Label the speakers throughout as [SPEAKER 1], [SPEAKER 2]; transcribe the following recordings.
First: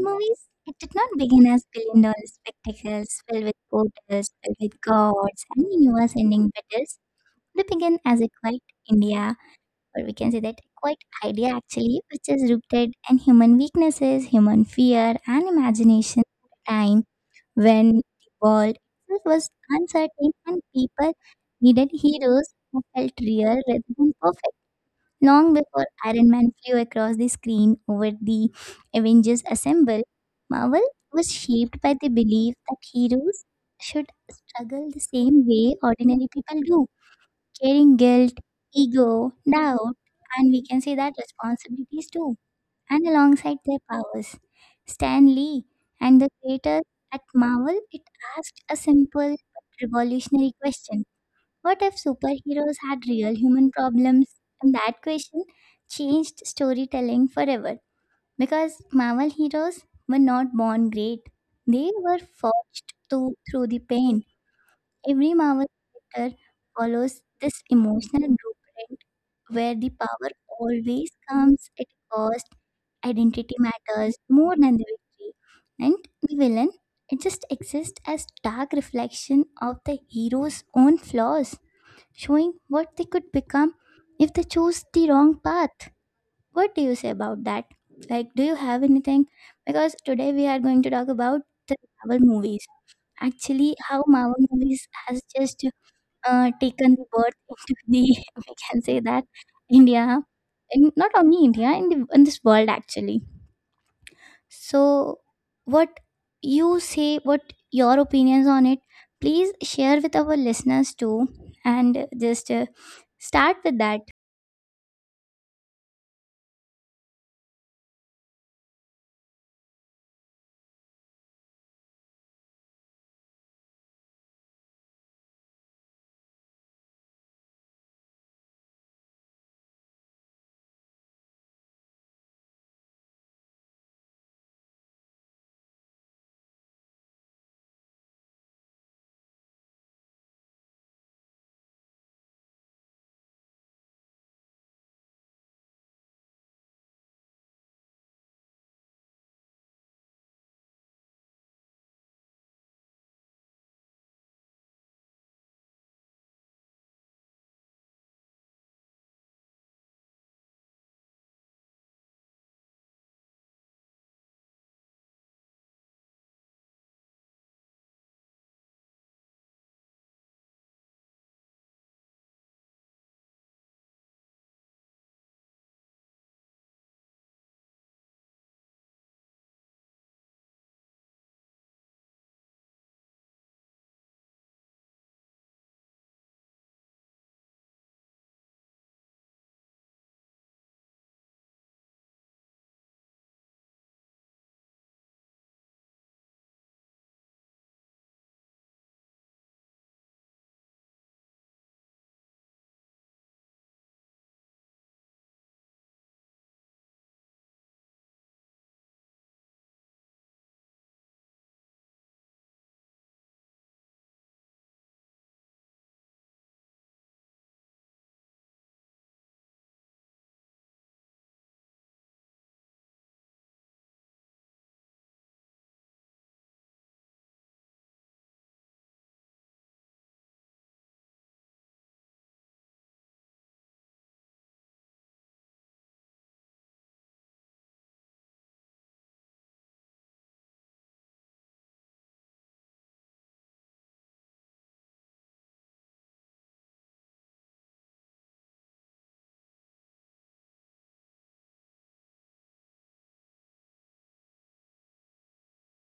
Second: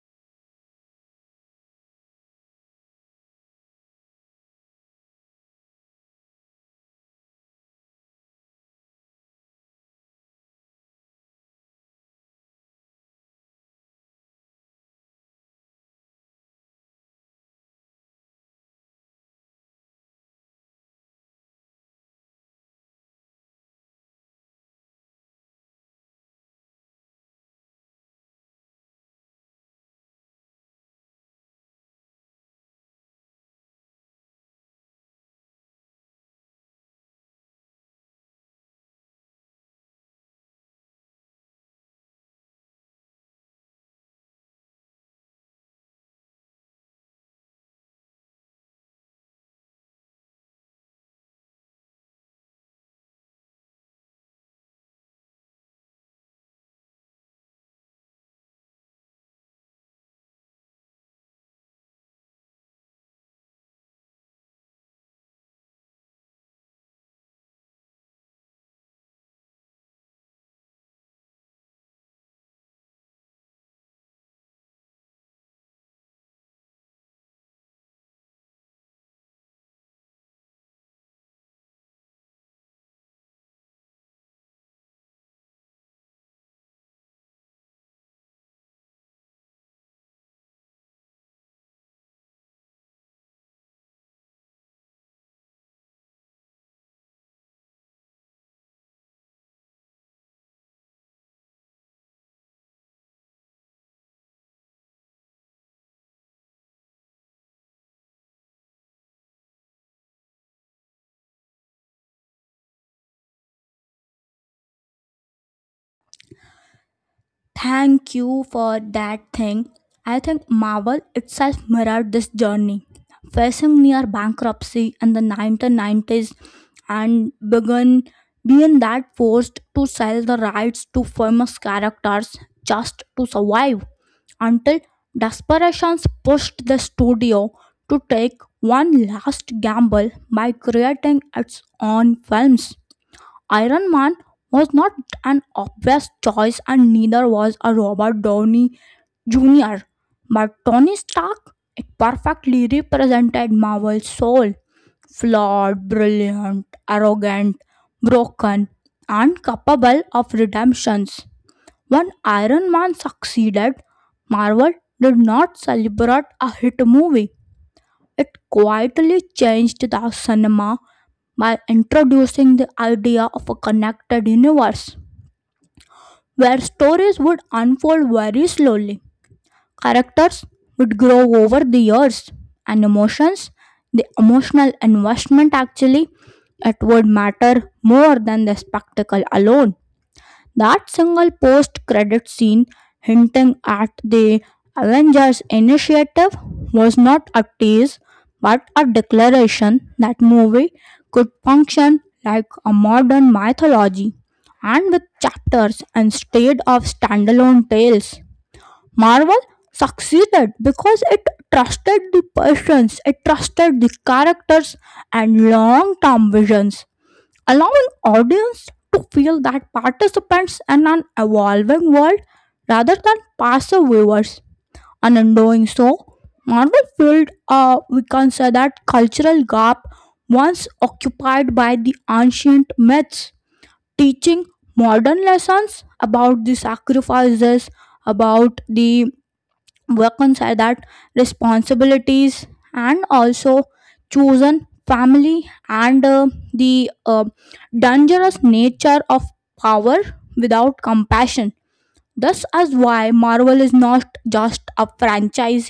[SPEAKER 1] movies, it did not begin as billion dollar spectacles filled with portals, filled with gods and universe ending battles. They began as a quiet India, or we can say that a quiet idea actually, which is rooted in human weaknesses, human fear, and imagination at a time when the world itself was uncertain and people needed heroes who felt real rather than perfect. Long before Iron Man flew across the screen over the Avengers Assemble, Marvel was shaped by the belief that heroes should struggle the same way ordinary people do, carrying guilt, ego, doubt, and we can say that responsibilities too. And alongside their powers, Stan Lee and the creators at Marvel, it asked a simple but revolutionary question: what if superheroes had real human problems? And that question changed storytelling forever because Marvel heroes were not born great. They were forged to, through the pain. Every Marvel character follows this emotional blueprint where the power always comes at cost. Identity matters more than the victory. And the villain, it just exists as dark reflection of the hero's own flaws showing what they could become if they chose the wrong path. What do you say about that? Like, do you have anything? Because today we are going to talk about the Marvel movies. Actually, how Marvel movies has just taken the birth into the we can say that India, and not only India in the in this world actually, so, what you say, what your opinions on it, please share with our listeners too, and just start with that.
[SPEAKER 2] Thank you for that thing. I think Marvel itself mirrored this journey. Facing near bankruptcy in the 1990s and began being that forced to sell the rights to famous characters just to survive until desperations pushed the studio to take one last gamble by creating its own films. Iron Man was not an obvious choice, and neither was a Robert Downey Jr. But Tony Stark, it perfectly represented Marvel's soul flawed, brilliant, arrogant, broken, and capable of redemptions. When Iron Man succeeded, Marvel did not celebrate a hit movie. It quietly changed the cinema by introducing the idea of a connected universe where stories would unfold very slowly. Characters would grow over the years and emotions, the emotional investment actually, it would matter more than the spectacle alone. That single post credit scene hinting at the Avengers initiative was not a tease but a declaration that movie could function like a modern mythology and with chapters instead of standalone tales. Marvel succeeded because it trusted the patience, it trusted the characters and long term visions allowing audience to feel that participants in an evolving world rather than passive viewers. And in doing so, Marvel filled a we can say that cultural gap once occupied by the ancient myths, teaching modern lessons about the sacrifices, about the work on that responsibilities and also chosen family and the dangerous nature of power without compassion. Thus, as why Marvel is not just a franchise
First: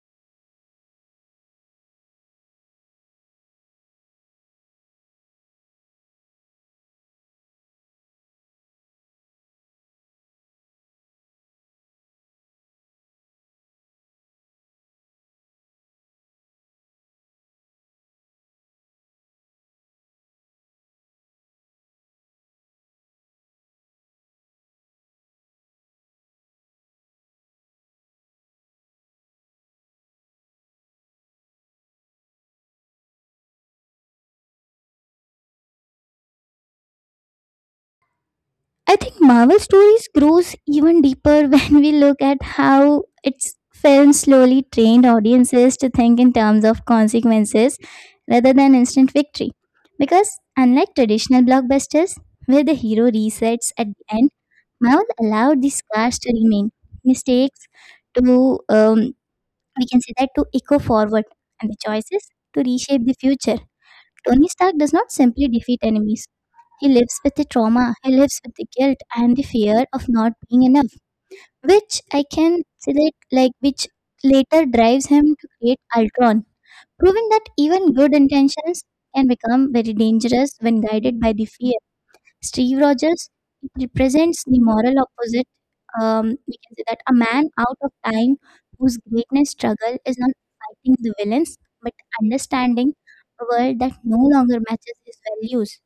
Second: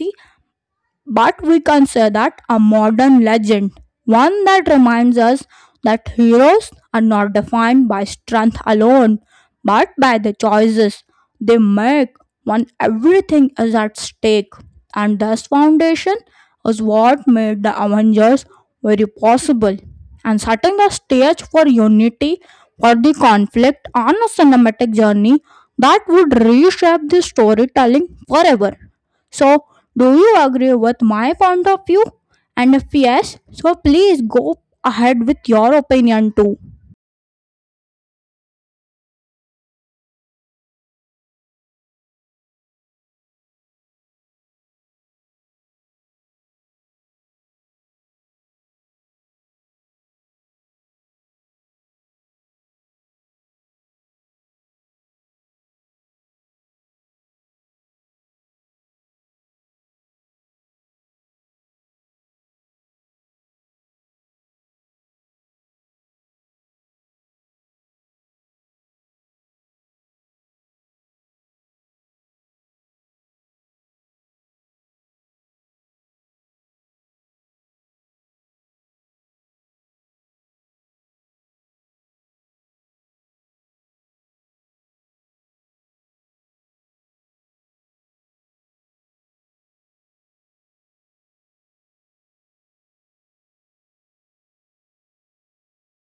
[SPEAKER 2] but we can say that a modern legend, one that reminds us that heroes are not defined by strength alone, but by the choices they make when everything is at stake. And this foundation is what made the Avengers very possible and setting the stage for unity for the conflict on a cinematic journey that would reshape the storytelling forever. So, do you agree with my point of view? And if yes, so please go ahead with your opinion too.
[SPEAKER 1] I think Marvel stories grows even deeper when we look at how its films slowly trained audiences to think in terms of consequences rather than instant victory. Because unlike traditional blockbusters, where the hero resets at the end, Marvel allowed these scars to remain, mistakes to we can say that to echo forward and the choices to reshape the future. Tony Stark does not simply defeat enemies. He lives with the trauma, he lives with the guilt and the fear of not being enough, which I can say that like which later drives him to create Ultron, proving that even good intentions can become very dangerous when guided by the fear. Steve Rogers, it represents the moral opposite. We can say that a man out of time whose greatness struggle is not fighting the villains but understanding a world that no longer matches his values,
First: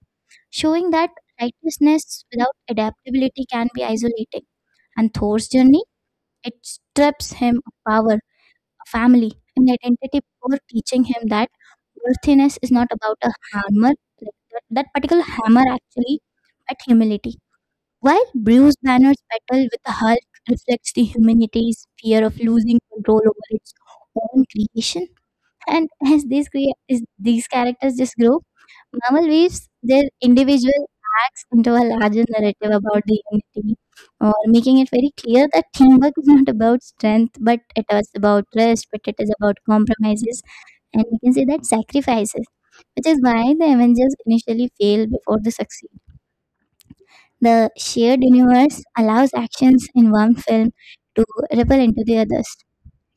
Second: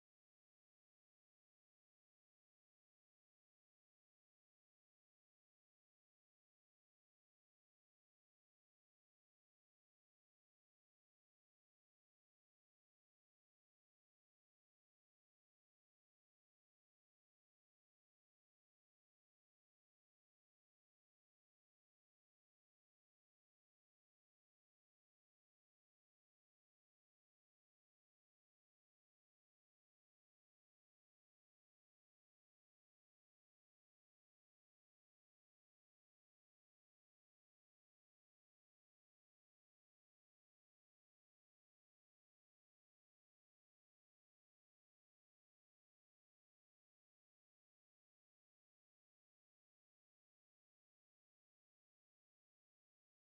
[SPEAKER 1] showing that righteousness without adaptability can be isolating. And Thor's journey, it strips him of power, a family, and identity before teaching him that worthiness is not about a hammer, like that particular hammer actually, but humility. While Bruce Banner's battle with the Hulk reflects the humanity's fear of losing control over its own creation, and as these characters just grow, Marvel weaves their individual acts into a larger narrative about the unity, or making it very clear that teamwork is not about strength, but it is about trust, but it is about compromises, and we can say that sacrifices, which is why the Avengers initially failed before they succeed. The shared universe allows actions in one film to ripple into the others,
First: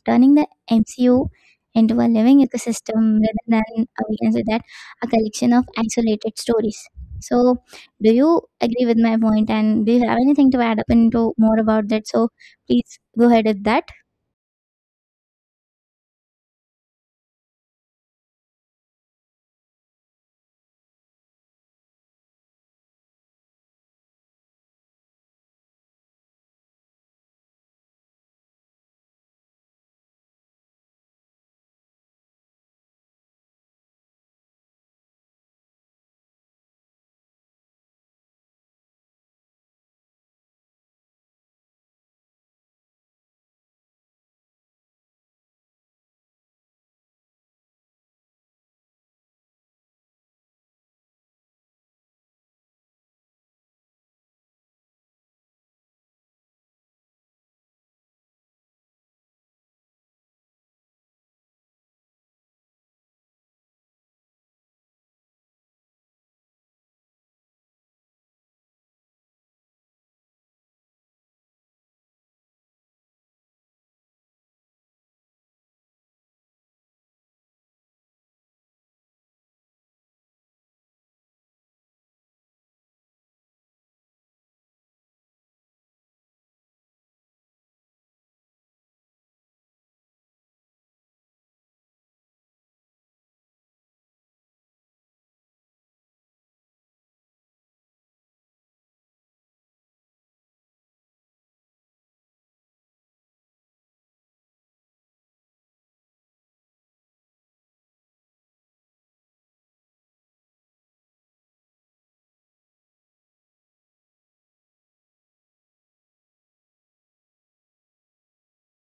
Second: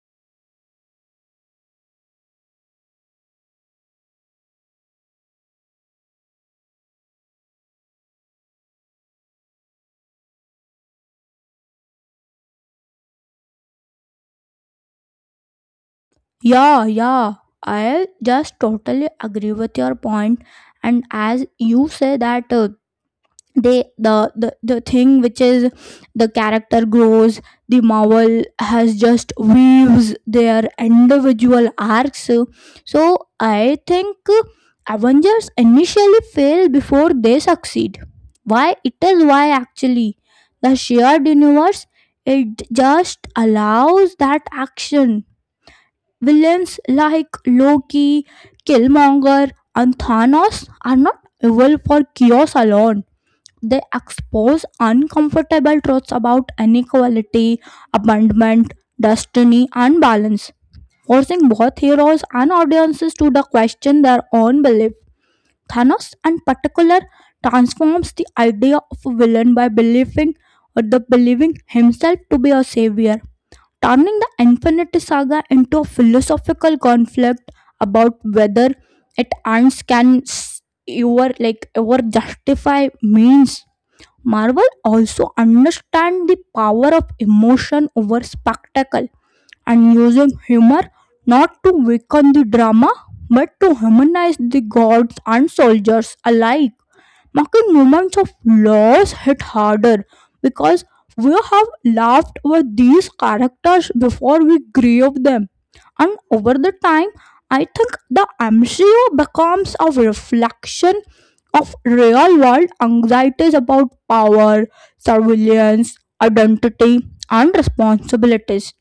[SPEAKER 1] turning the MCU into a living ecosystem rather than, we can say that, a collection of isolated stories. So, do you agree with my point and do you have anything to add up into more about that? So, please go ahead with that.
[SPEAKER 2] Yeah, yeah, I just totally agree with your point. And as you say that they the thing which is the character grows, the Marvel has just weaves their individual arcs. So I think Avengers initially fail before they succeed. Why it is, why actually, the shared universe it just allows that action. Villains like Loki, Killmonger, and Thanos are not evil for chaos alone. They expose uncomfortable truths about inequality, abandonment, destiny, and balance, forcing both heroes and audiences to the question their own belief. Thanos, in particular, transforms the idea of a villain by believing or the believing himself to be a savior, turning the Infinity Saga into a philosophical conflict about whether it ends can ever like ever justify means. Marvel also understands the power of emotion over spectacle and using humor not to weaken the drama but to humanize the gods and soldiers alike. Marking moments of loss hit harder because we have laughed with these characters before we grew up them. And over the time, I think the MCU becomes a reflection of real world anxieties about power, surveillance, identity, and responsibilities,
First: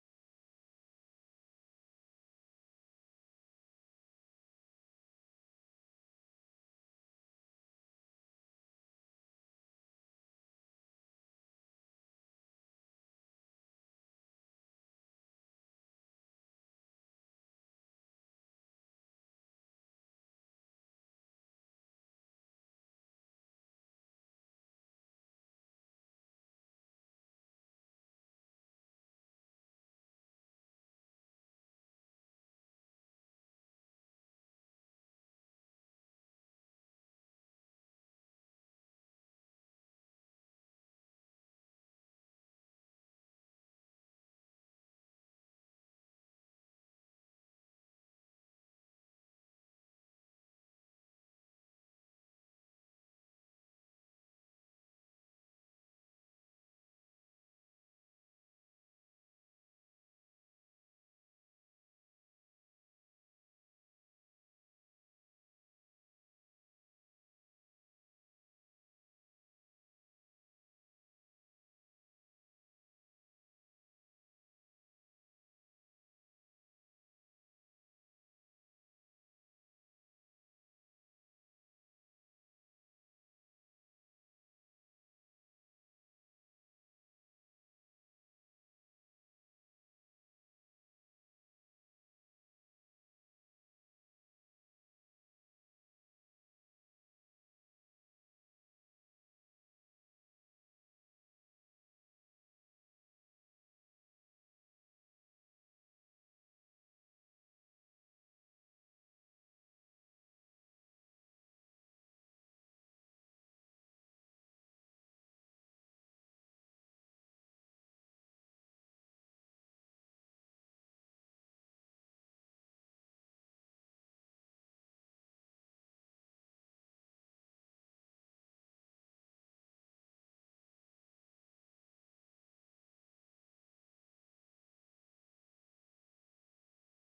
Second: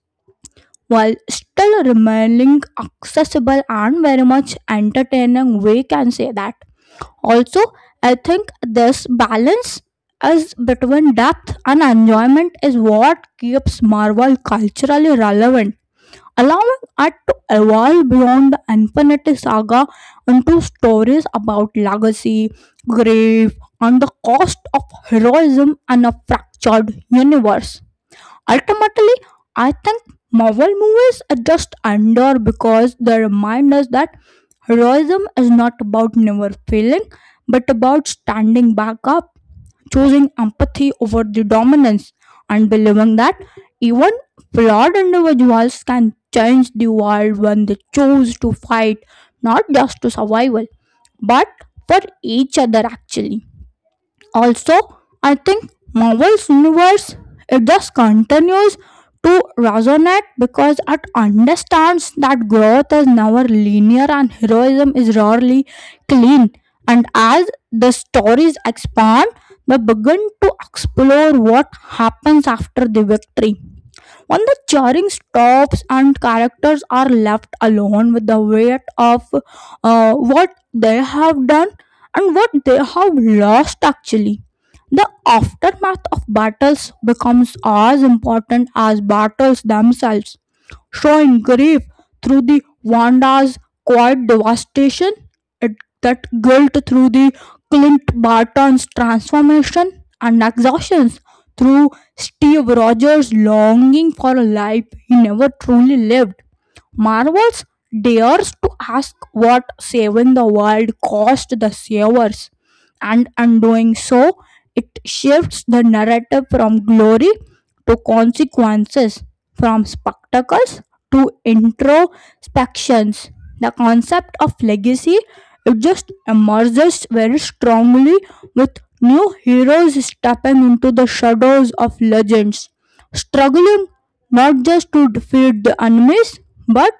[SPEAKER 2] while still remaining accessible and very much entertaining. We can say that. Also, I think this balance is between depth and enjoyment is what keeps Marvel culturally relevant, allowing it to evolve beyond the Infinity Saga into stories about legacy, grief, and the cost of heroism and a fractured universe. Ultimately, I think Marvel movies just endure because they remind us that heroism is not about never failing, but about standing back up, choosing empathy over the dominance, and believing that even flawed individuals can change the world when they choose to fight, not just to survival, but for each other actually. Also, I think Marvel's universe it just continues to resonate because it understands that growth is never linear and heroism is rarely clean. And as the stories expand, we begin to explore what happens after the victory. When the cheering stops and characters are left alone with the weight of what they have done and what they have lost, actually, the aftermath of battles becomes as important as battles themselves, showing grief through the Wanda's quiet devastation, it, that guilt through the Clint Barton's transformation and exhaustions through Steve Rogers' longing for a life he never truly lived. Marvel's dares to ask what saving the world cost the savers, and undoing so it shifts the narrative from glory to consequences, from spectacles to introspections. The concept of legacy it just emerges very strongly with new heroes stepping into the shadows of legends, struggling not just to defeat the enemies but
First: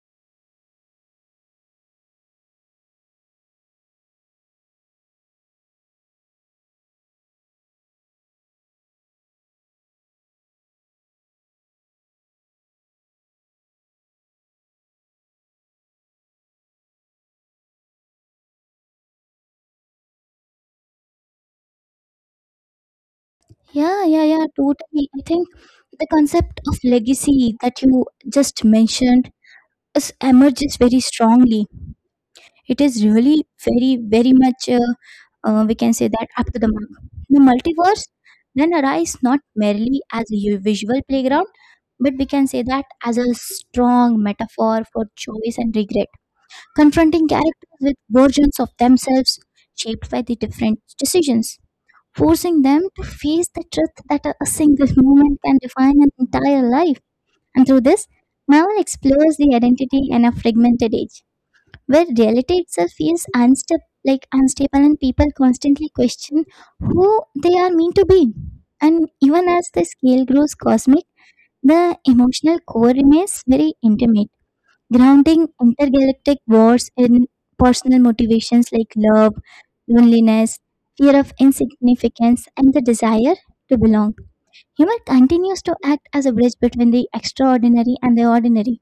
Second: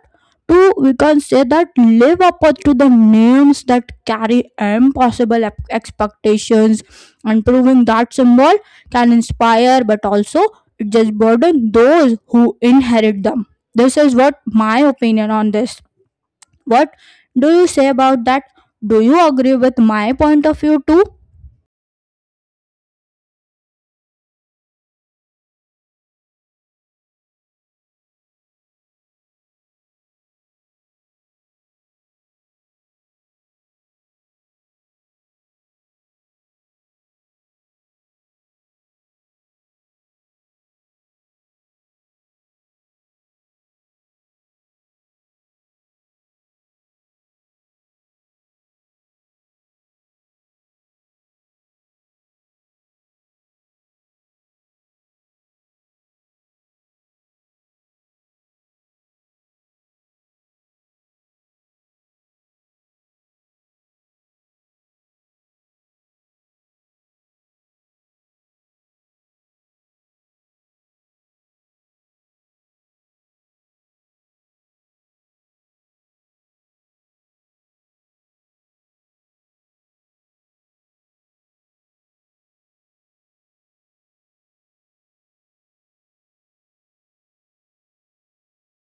[SPEAKER 2] to we can say that live up to the names that carry impossible expectations and proving that symbol can inspire but also it just burden those who inherit them. This is what my opinion on this. What do you say about that? Do you agree with my point of view too?
[SPEAKER 1] Yeah, yeah, yeah, totally. I think the concept of legacy that you just mentioned is, emerges very strongly. It is really very much, we can say that, up to the mark. The multiverse then arise not merely as a visual playground, but we can say that as a strong metaphor for choice and regret, confronting characters with versions of themselves shaped by the different decisions, forcing them to face the truth that a single moment can define an entire life. And through this, Marvel explores the identity in a fragmented age where reality itself feels unstable, and people constantly question who they are meant to be. And even as the scale grows cosmic, the emotional core remains very intimate, grounding intergalactic wars in personal motivations like love, loneliness, fear of insignificance, and the desire to belong. Humor continues to act as a bridge between the extraordinary and the ordinary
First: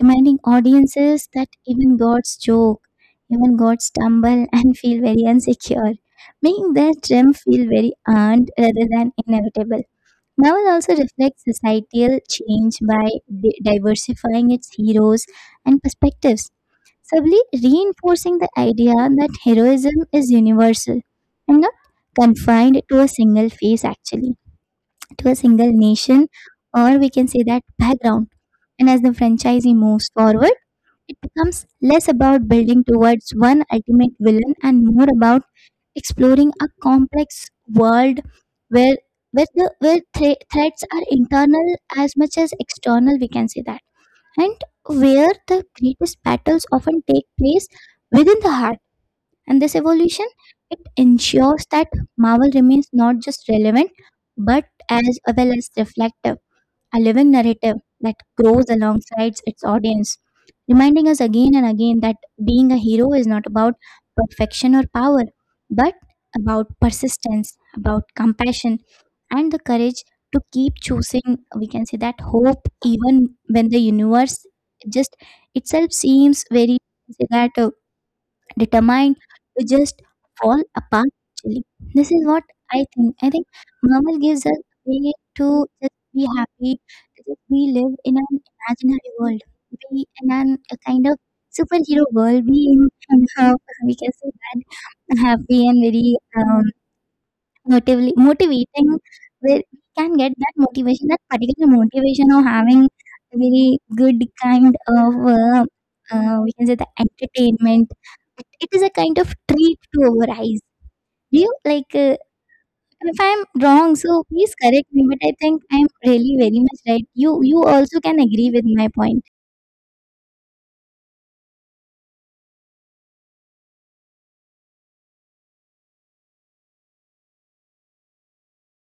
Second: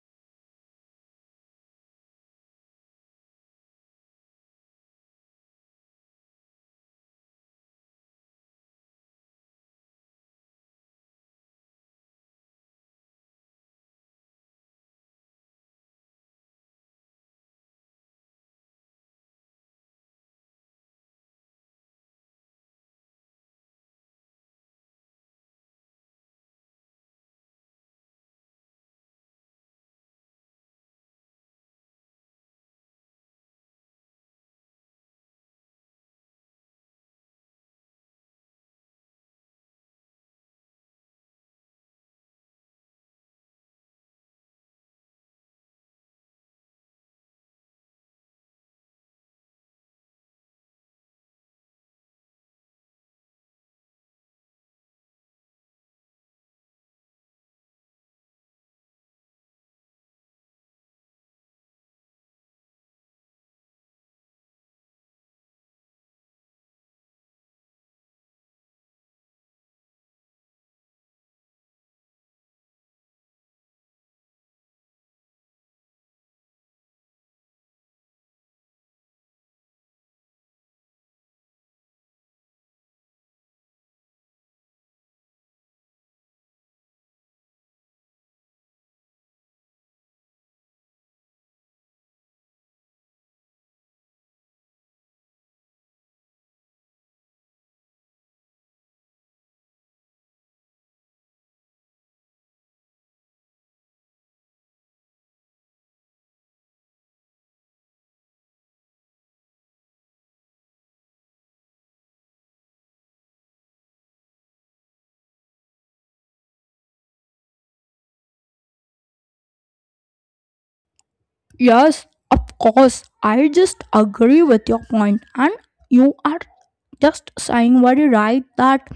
[SPEAKER 1] reminding audiences that even gods joke, even gods stumble and feel very insecure, making their trim feel very earned rather than inevitable. Marvel also reflects societal change by diversifying its heroes and perspectives, subtly reinforcing the idea that heroism is universal and not confined to a single phase, actually, to a single nation, or we can say that background. And as the franchise moves forward, it becomes less about building towards one ultimate villain and more about exploring a complex world where where threats are internal as much as external, we can say that, and where the greatest battles often take place within the heart, and this evolution it ensures that Marvel remains not just relevant but as well as reflective, a living narrative that grows alongside its audience, reminding us again and again that being a hero is not about perfection or power, but about persistence, about compassion, and the courage to keep choosing, we can say that hope, even when the universe just itself seems very, say that determined to just fall apart actually. This is what I think. I think Marvel gives us a way to just be happy, to just we live in an imaginary world, be in an, a kind of superhero world, be in somehow we can say that happy and very motively motivating, where we can get that motivation, that particular motivation of having a very good kind of, we can say the entertainment. It is a kind of treat to our eyes. Do you like? If I'm wrong, so please correct me. But I think I'm really very much right. You also can agree with my point.
[SPEAKER 2] Yes, of course. I just agree with your point, and you are just saying very right that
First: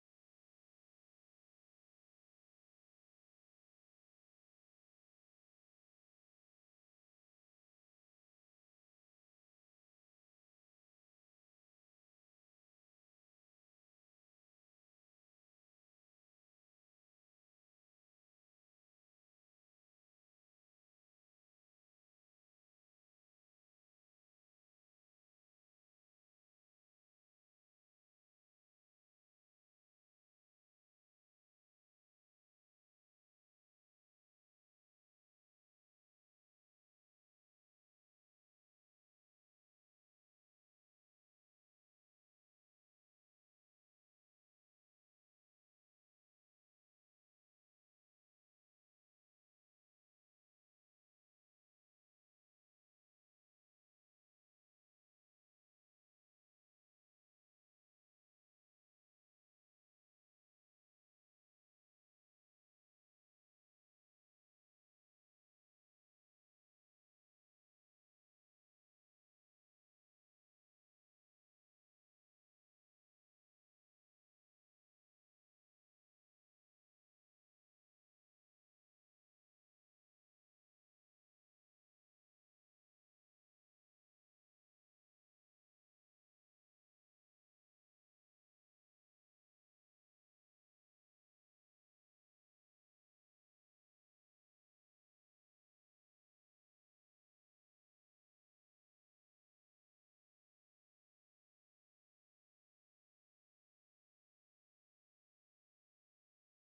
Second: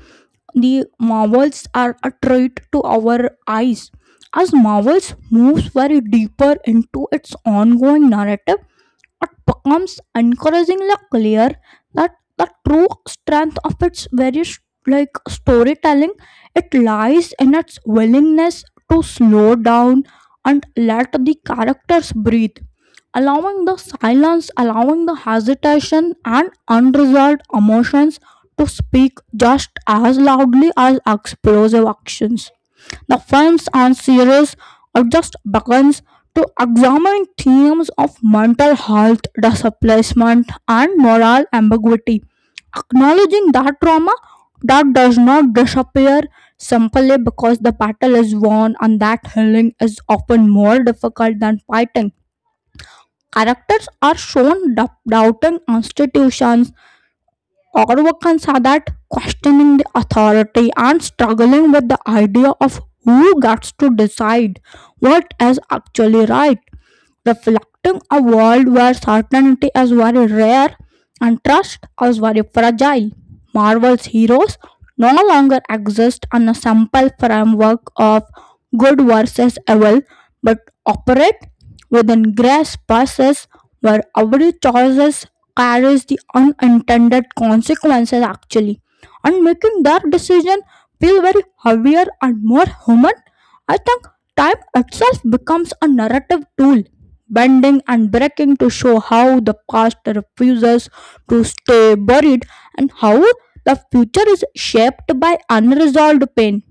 [SPEAKER 2] the Marvels are a treat to our eyes. As Marvels moves very deeper into its ongoing narrative, it becomes encouragingly clear that the true strength of its various, like storytelling, it lies in its willingness to slow down and let the characters breathe, allowing the silence, allowing the hesitation and unresolved emotions to speak just as loudly as explosive actions. The films and series are just begins to examine themes of mental health, displacement, and moral ambiguity, acknowledging that trauma that does not disappear simply because the battle is won and that healing is often more difficult than fighting. Characters are shown doubting institutions, Orvakan saw that questioning the authority and struggling with the idea of who gets to decide what is actually right, reflecting a world where certainty is very rare and trust is very fragile. Marvel's heroes no longer exist on a simple framework of good versus evil, but operate within gray spaces where every choice carries the unintended consequences actually, and making their decision feel very heavier and more human. I think time itself becomes a narrative tool, bending and breaking to show how the past refuses to stay buried and how the future is shaped by unresolved pain.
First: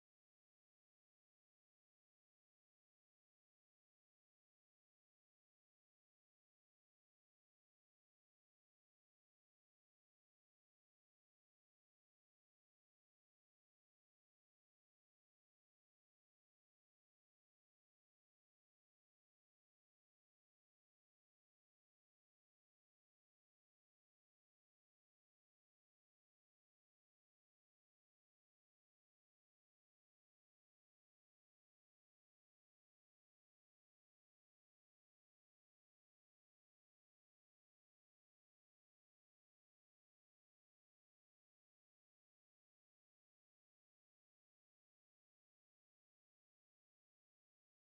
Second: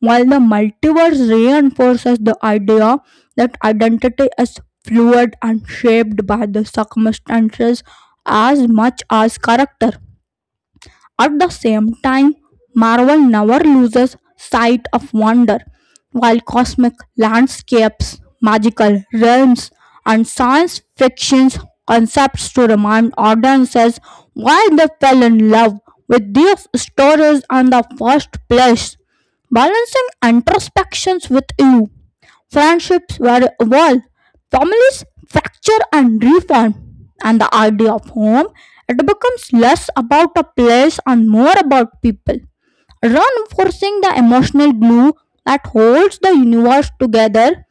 [SPEAKER 2] While the multiverse reinforces the idea that identity is fluid and shaped by the circumstances as much as character. At the same time, Marvel never loses sight of wonder. While cosmic landscapes, magical realms, and science fiction's concepts to remind audiences why they fell in love with these stories in the first place, balancing introspections with you. Friendships were evolved, families fracture and reform, and the idea of home it becomes less about a place and more about people, reinforcing the emotional glue that holds the universe together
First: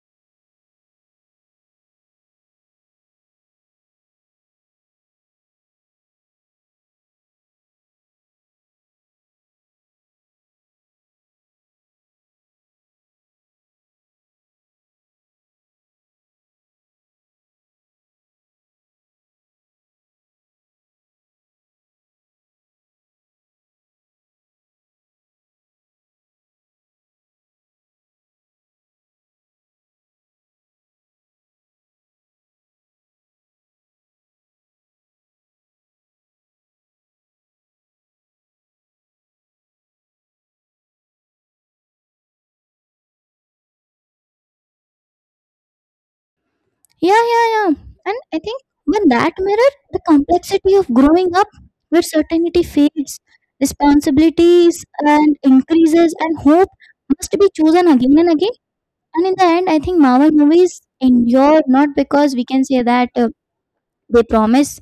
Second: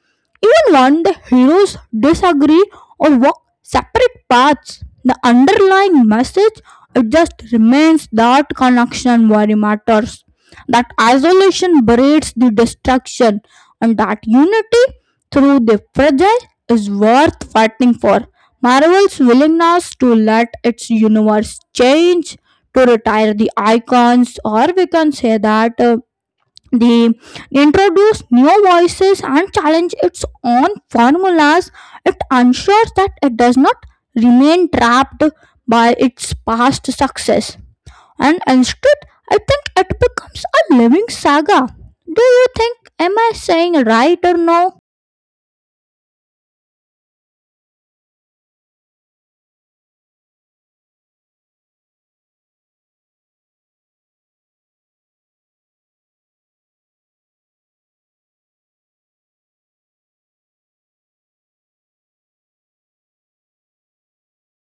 [SPEAKER 2] even when the heroes disagree or walk separate paths. The underlying message it just remains that connection very matters. That isolation breeds the destruction, and that unity through the fragile is worth fighting for. Marvel's willingness to let its universe change, to retire the icons, or we can say that the introduce new voices and challenge its own formulas, it ensures that it does not remain trapped by its past success, and instead, I think it becomes a living saga. Do you think? Am I saying right or no?
[SPEAKER 1] Yeah, yeah, yeah. And I think when that mirror, the complexity of growing up, where certainty fades, responsibilities and increases, and hope must be chosen again and again. And in the end, I think Marvel movies endure not because we can say that they promise,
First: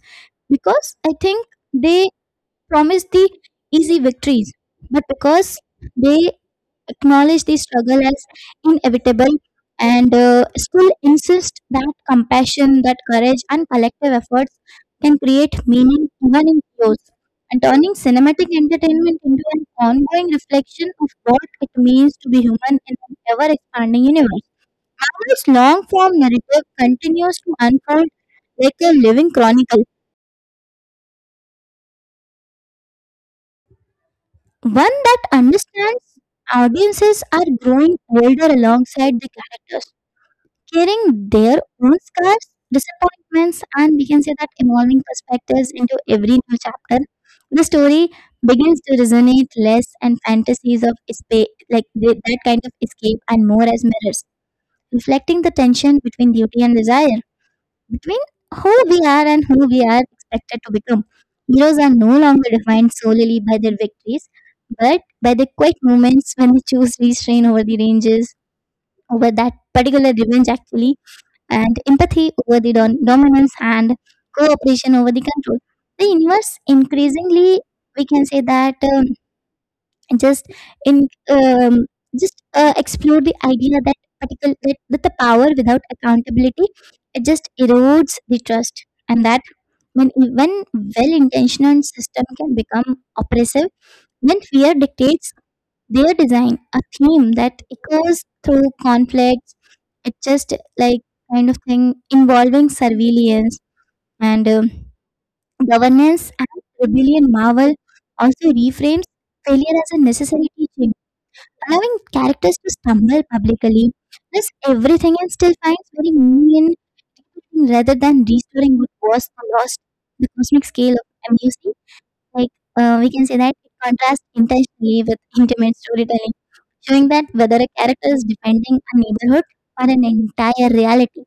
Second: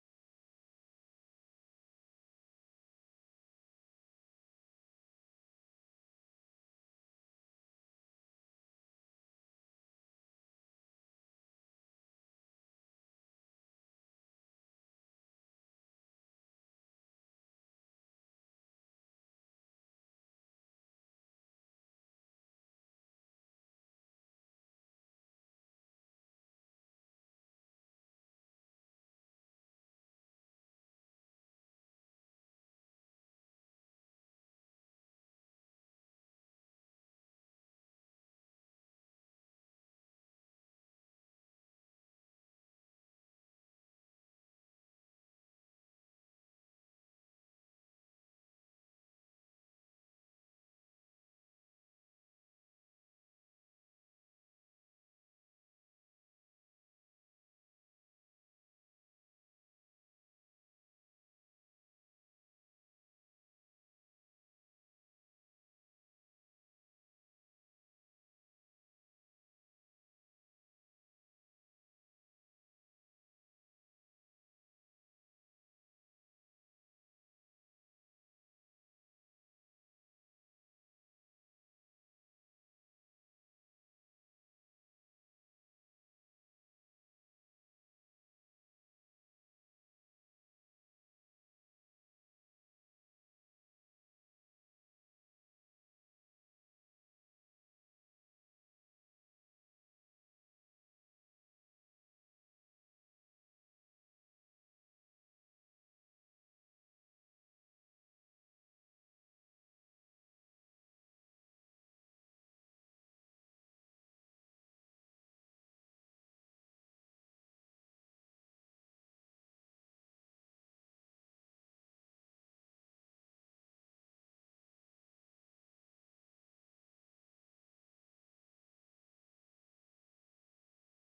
[SPEAKER 1] because I think they promise the easy victories, but because they acknowledge the struggle as inevitable and still insist that compassion, that courage, and collective efforts can create meaning even in chaos. And turning cinematic entertainment into an ongoing reflection of what it means to be human in an ever expanding universe. This long form narrative continues to unfold like a living chronicle, one that understands audiences are growing older alongside the characters carrying their own scars, disappointments, and we can say that evolving perspectives into every new chapter. The story begins to resonate less and fantasies of escape, like that kind of escape, and more as mirrors, reflecting the tension between duty and desire, between who we are and who we are expected to become. Heroes are no longer defined solely by their victories, but by the quiet moments when they choose restraint over the ranges, over that particular revenge actually, and empathy over the dominance and cooperation over the control. The universe increasingly, we can say that just in just explore the idea that particular that the power without accountability it just erodes the trust, and that when well-intentioned system can become oppressive when fear dictates their design, a theme that echoes through conflicts, it's just like kind of thing involving surveillance and governance and rebellion. Marvel also reframes failure as a necessary teaching, allowing characters to stumble publicly, risk everything, and still finds very meaning in rather than restoring what was lost, the cosmic scale of MUC, like we can say that it contrasts intentionally with intimate storytelling showing that whether a character is defending a neighborhood or an entire reality,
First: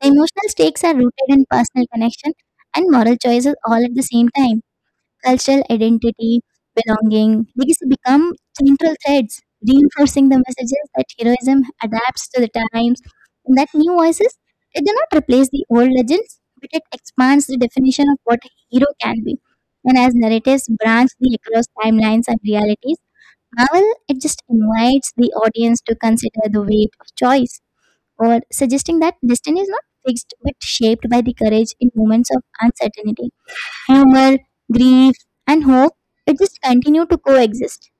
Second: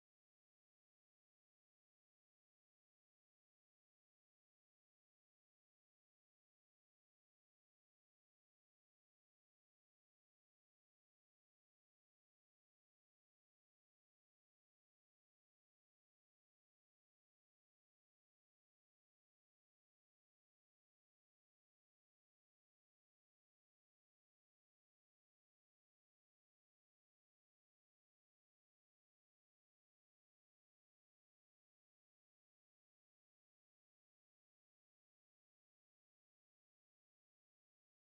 [SPEAKER 1] the emotional stakes are rooted in personal connection and moral choices all at the same time. Cultural identity, belonging, legacy become central threads, reinforcing the messages that heroism adapts to the times and that new voices they do not replace the old legends, but it expands the definition of what a hero can be. And as narratives branch the across timelines and realities, well, it just invites the audience to consider the weight of choice or suggesting that destiny is not fixed but shaped by the courage in moments of uncertainty. Humor, grief, and hope, it just continue to coexist,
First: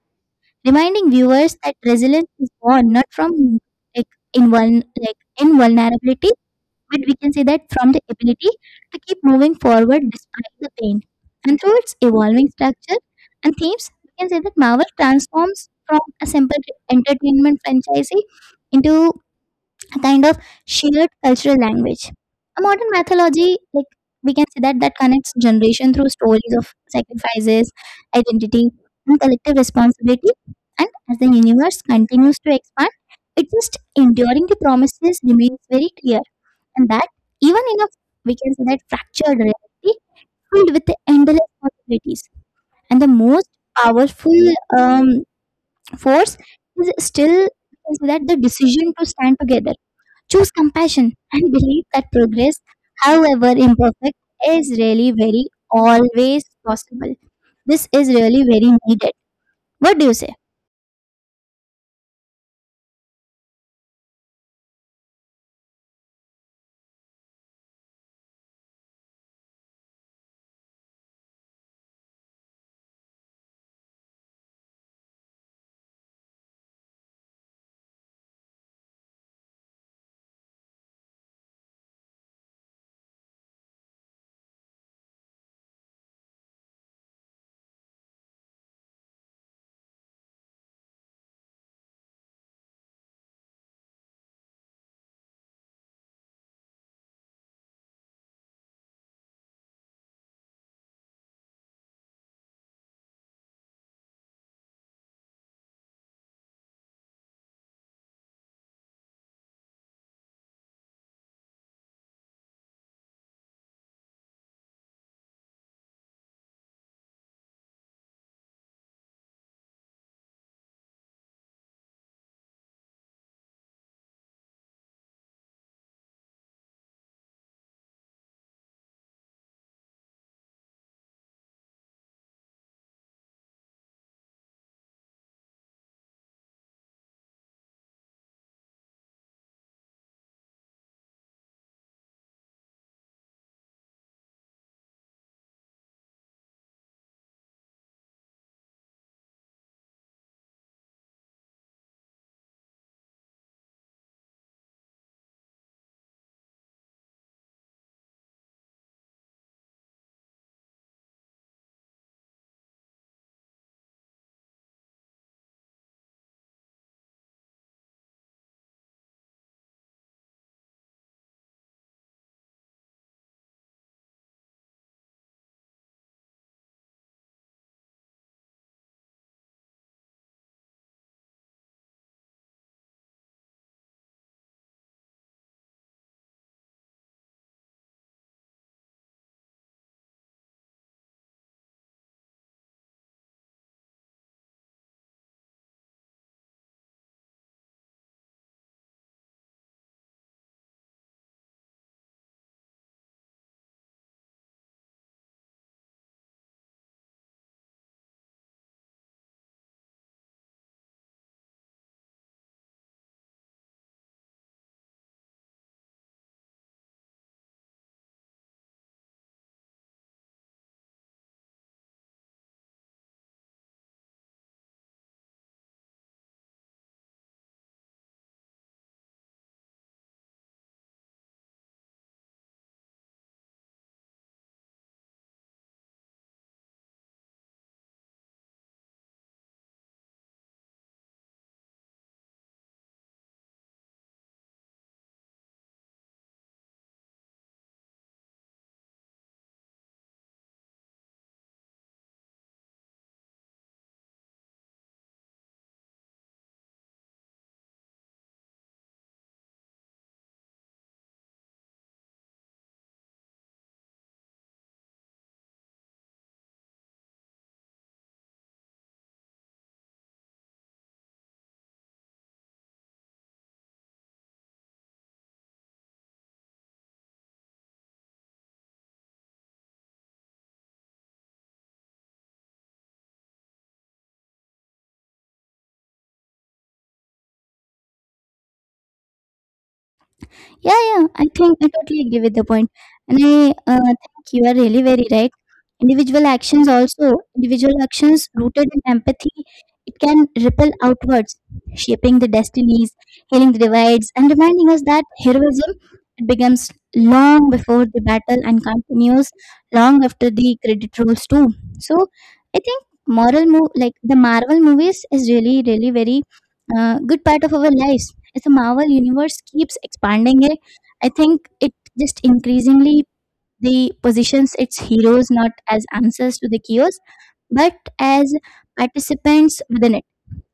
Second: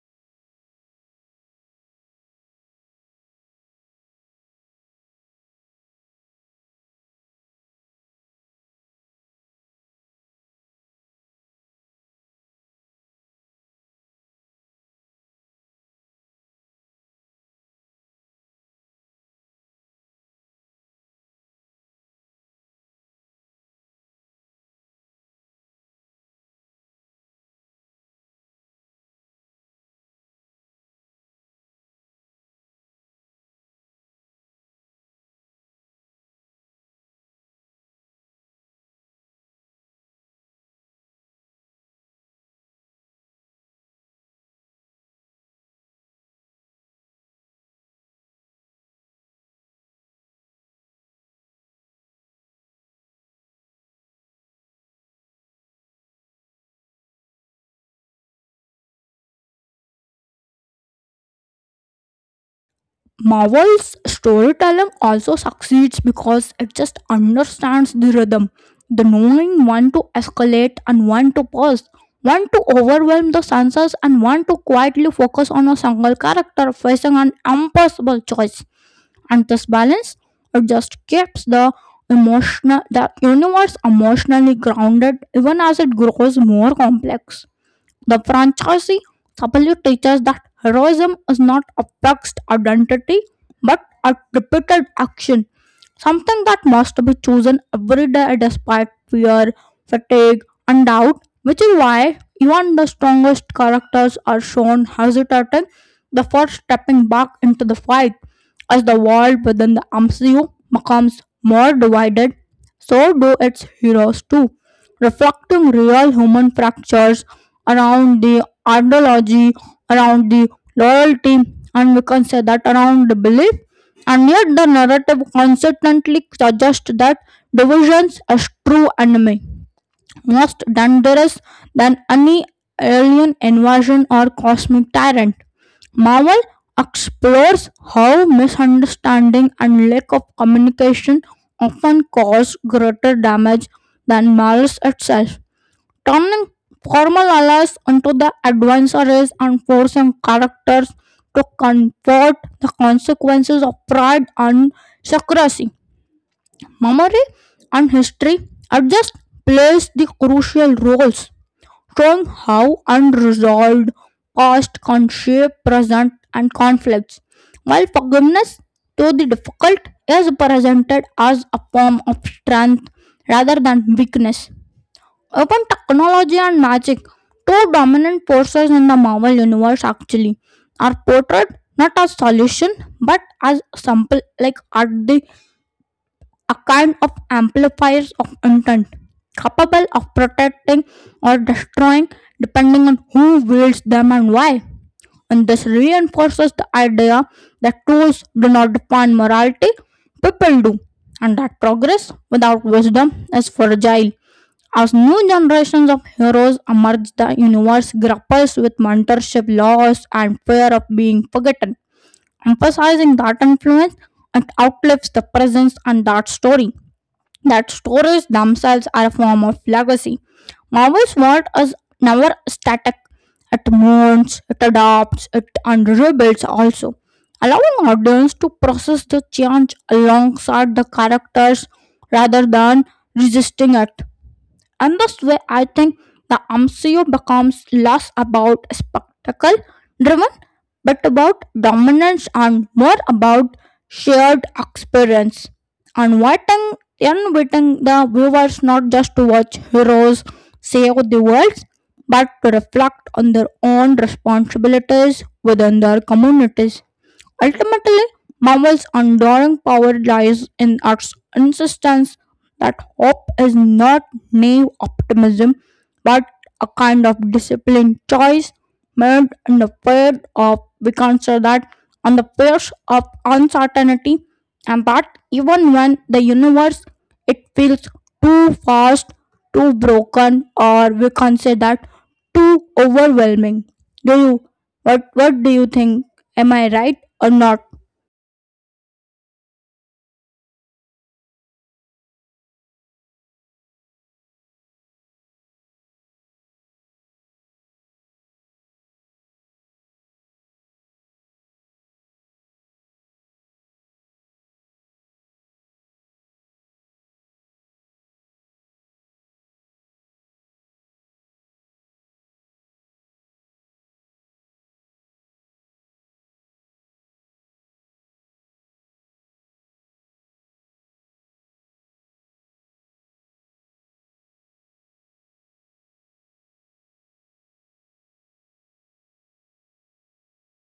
[SPEAKER 1] reminding viewers that resilience is born not from like like invulnerability but we can say that from the ability to keep moving forward despite the pain. And through its evolving structure and themes, we can say that Marvel transforms from a simple entertainment franchise into a kind of shared cultural language. A modern mythology, like we can say that connects generation through stories of sacrifices, identity, and collective responsibility. And as the universe continues to expand, it just enduring the promises remains very clear and that, even in a, we can say that fractured reality filled with endless possibilities. And the most powerful um, force is still we can say that the decision to stand together, choose compassion, and believe that progress, however imperfect, is really very always possible. This is really very needed. What do you say?
[SPEAKER 2] Marvel's storytelling also succeeds because it just understands the rhythm, the knowing when to escalate and when to pause, when to overwhelm the senses, and when to quietly focus on a single character facing an impossible choice. And this balance, it just keeps the emotional, the universe emotionally grounded even as it grows more complex. The franchisee subtly teaches that heroism is not a fixed identity but a repeated action, something that must be chosen every day despite fear, fatigue, and doubt, which is why even the strongest characters are shown hesitating before stepping back into the fight. As the world within the MCU becomes more divided, so do its heroes too, reflecting real human fractures around the ideology, around the loyalty, and we can say that around the belief. And yet the narrative consistently suggests that divisions is true enemy, most dangerous than any alien invasion or cosmic tyrant. Marvel explores how misunderstanding and lack of communication often cause greater damage than malice itself, turning formal allies into the adversaries and forcing characters to confront the consequences of pride and secrecy. Memory and history are just plays the crucial roles, showing how unresolved past can shape present and conflicts. While forgiveness, though the difficult, is presented as a form of strength rather than weakness. Open technology and magic, two dominant forces in the Marvel universe actually, are portrayed not as solution but as sample, like at the a kind of amplifiers of intent capable of protecting or destroying depending on who wields them and why. And this reinforces the idea that tools do not define morality, people do, and that progress without wisdom is fragile. As new generations of heroes emerge, the universe grapples with mentorship loss and fear of being forgotten, emphasizing that influence, it outlives the presence and that story. That stories themselves are a form of legacy. Marvel's world is never static. It mourns, it adopts, it and rebuilds also, allowing audience to process the change alongside the characters rather than resisting it. And that's where I think the MCU becomes less about spectacle driven but about dominance and more about shared experience. Inviting, Inviting the viewers not just to watch heroes save the world but to reflect on their own responsibilities within their communities. Ultimately, Marvel's enduring power lies in its insistence that hope is not naive optimism but a kind of disciplined choice made in the face of we can say that on the face of uncertainty, and that even when the universe it feels too fast, too broken, or we can say that too overwhelming. Do you what do you think? Am I right or not?
[SPEAKER 1] Yeah, yeah, I think I totally agree with the point. And I think you are really very right. Individual actions also, individual actions rooted in empathy, it can ripple outwards, shaping the destinies, healing the divides, and reminding us that heroism it begins long before the battle and continues long after the credit rolls too. So I think moral move like the Marvel movies is really, really very good part of our lives as the Marvel universe keeps expanding it, I think it just increasingly the positions its heroes not as answers to the chaos, but as participants with an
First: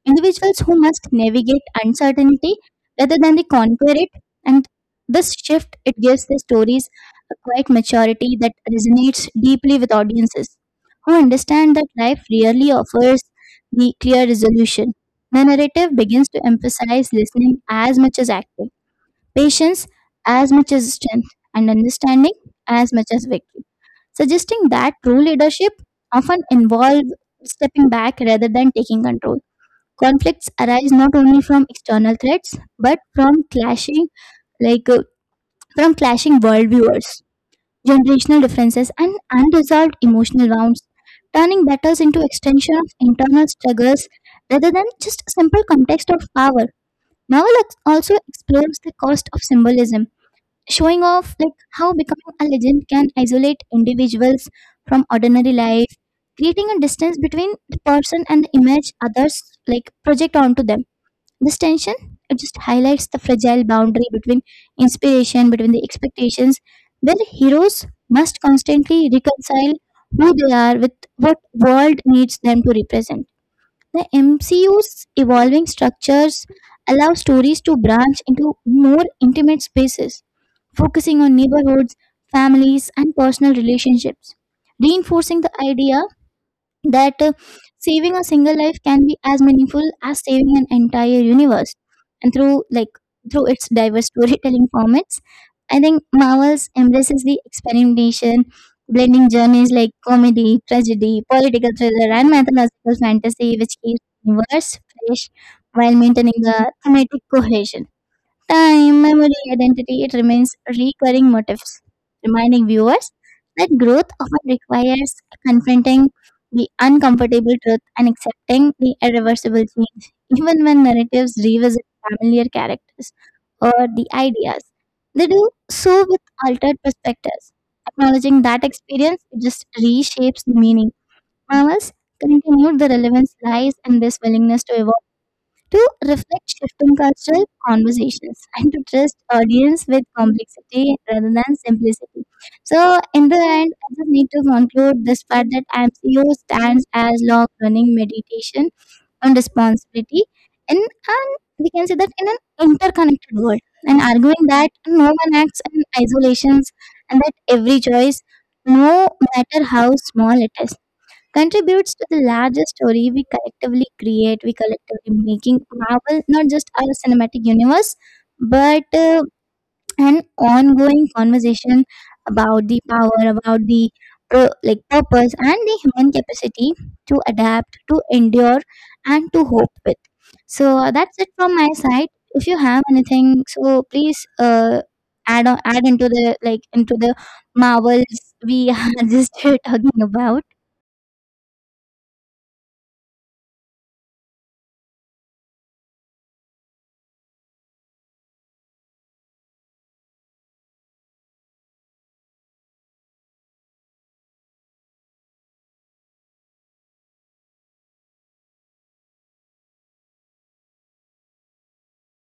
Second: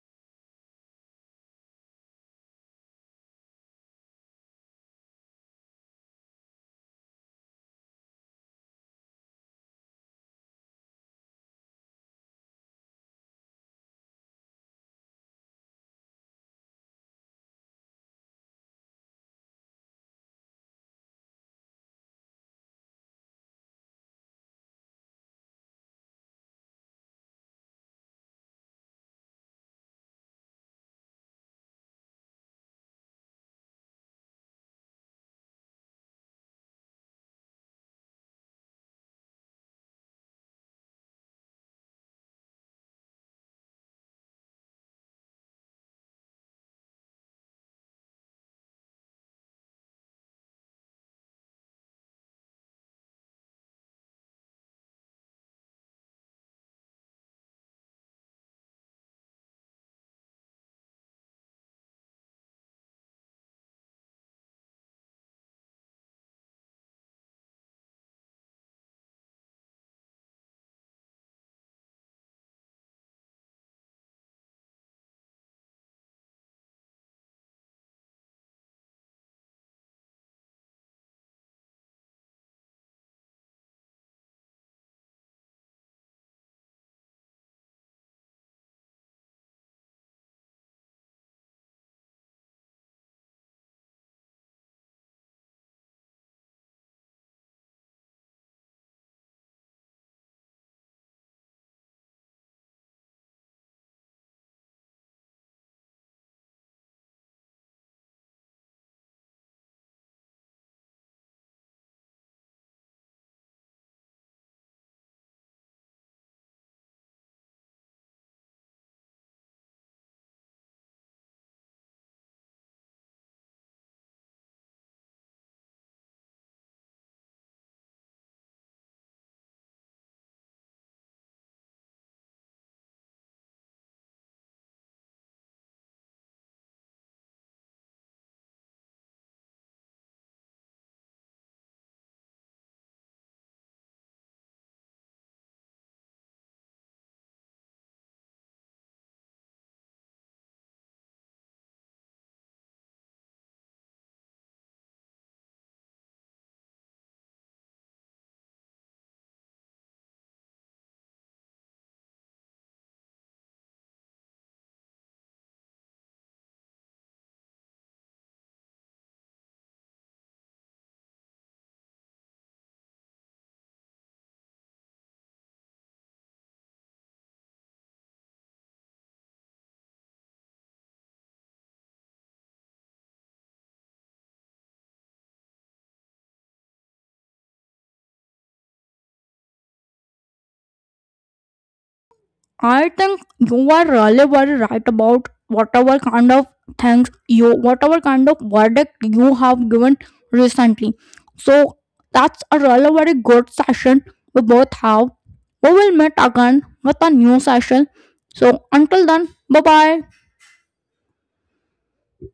[SPEAKER 1] Individuals who must navigate uncertainty rather than they conquer it, and this shift it gives their stories a quiet maturity that resonates deeply with audiences who understand that life rarely offers the clear resolution. The narrative begins to emphasize listening as much as acting, patience as much as strength, and understanding as much as victory, suggesting that true leadership often involves stepping back rather than taking control conflicts arise not only from external threats but from clashing like uh, from clashing worldviews generational differences and unresolved emotional wounds turning battles into extension of internal struggles rather than just simple context of power novel also explores the cost of symbolism showing off like how becoming a legend can isolate individuals from ordinary life creating a distance between the person and the image others like project onto them this tension it just highlights the fragile boundary between inspiration, between the expectations, where heroes must constantly reconcile who they are with what world needs them to represent. The MCU's evolving structures allow stories to branch into more intimate spaces, focusing on neighborhoods, families, and personal relationships, reinforcing the idea that saving a single life can be as meaningful as saving an entire universe and through its diverse storytelling formats I think Marvels embraces the experimentation blending journeys like comedy tragedy political thriller and mythological fantasy which keeps the universe fresh while maintaining the thematic cohesion time, memory, identity, it remains recurring motifs, reminding viewers that growth often requires confronting the uncomfortable truth and accepting the irreversible change, even when narratives revisit familiar characters or the ideas. They do so with altered perspectives. Acknowledging that experience it just reshapes the meaning. Novels continued the relevance lies in this willingness to evolve to reflect shifting cultural conversations and to trust audience with complexity rather than simplicity. So in the end, I just need to conclude this part that MCO stands as long running meditation on responsibility and an we can say that in an interconnected world and arguing that no one acts in isolations and that every choice, no matter how small it is, contributes to the larger story we collectively create, we collectively making Marvel not just our cinematic universe, but an ongoing conversation about the power, about the purpose and the human capacity to adapt, to endure, and to hope with. So that's it from my side. If you have anything, so please add on, add into the Marvels we are just talking about.
[SPEAKER 2] I think you are really very right about whatever kind of things you, whatever kind of verdict you have given recently. So that's a really very good session we both have. We will meet again with a new session. So until then, bye bye.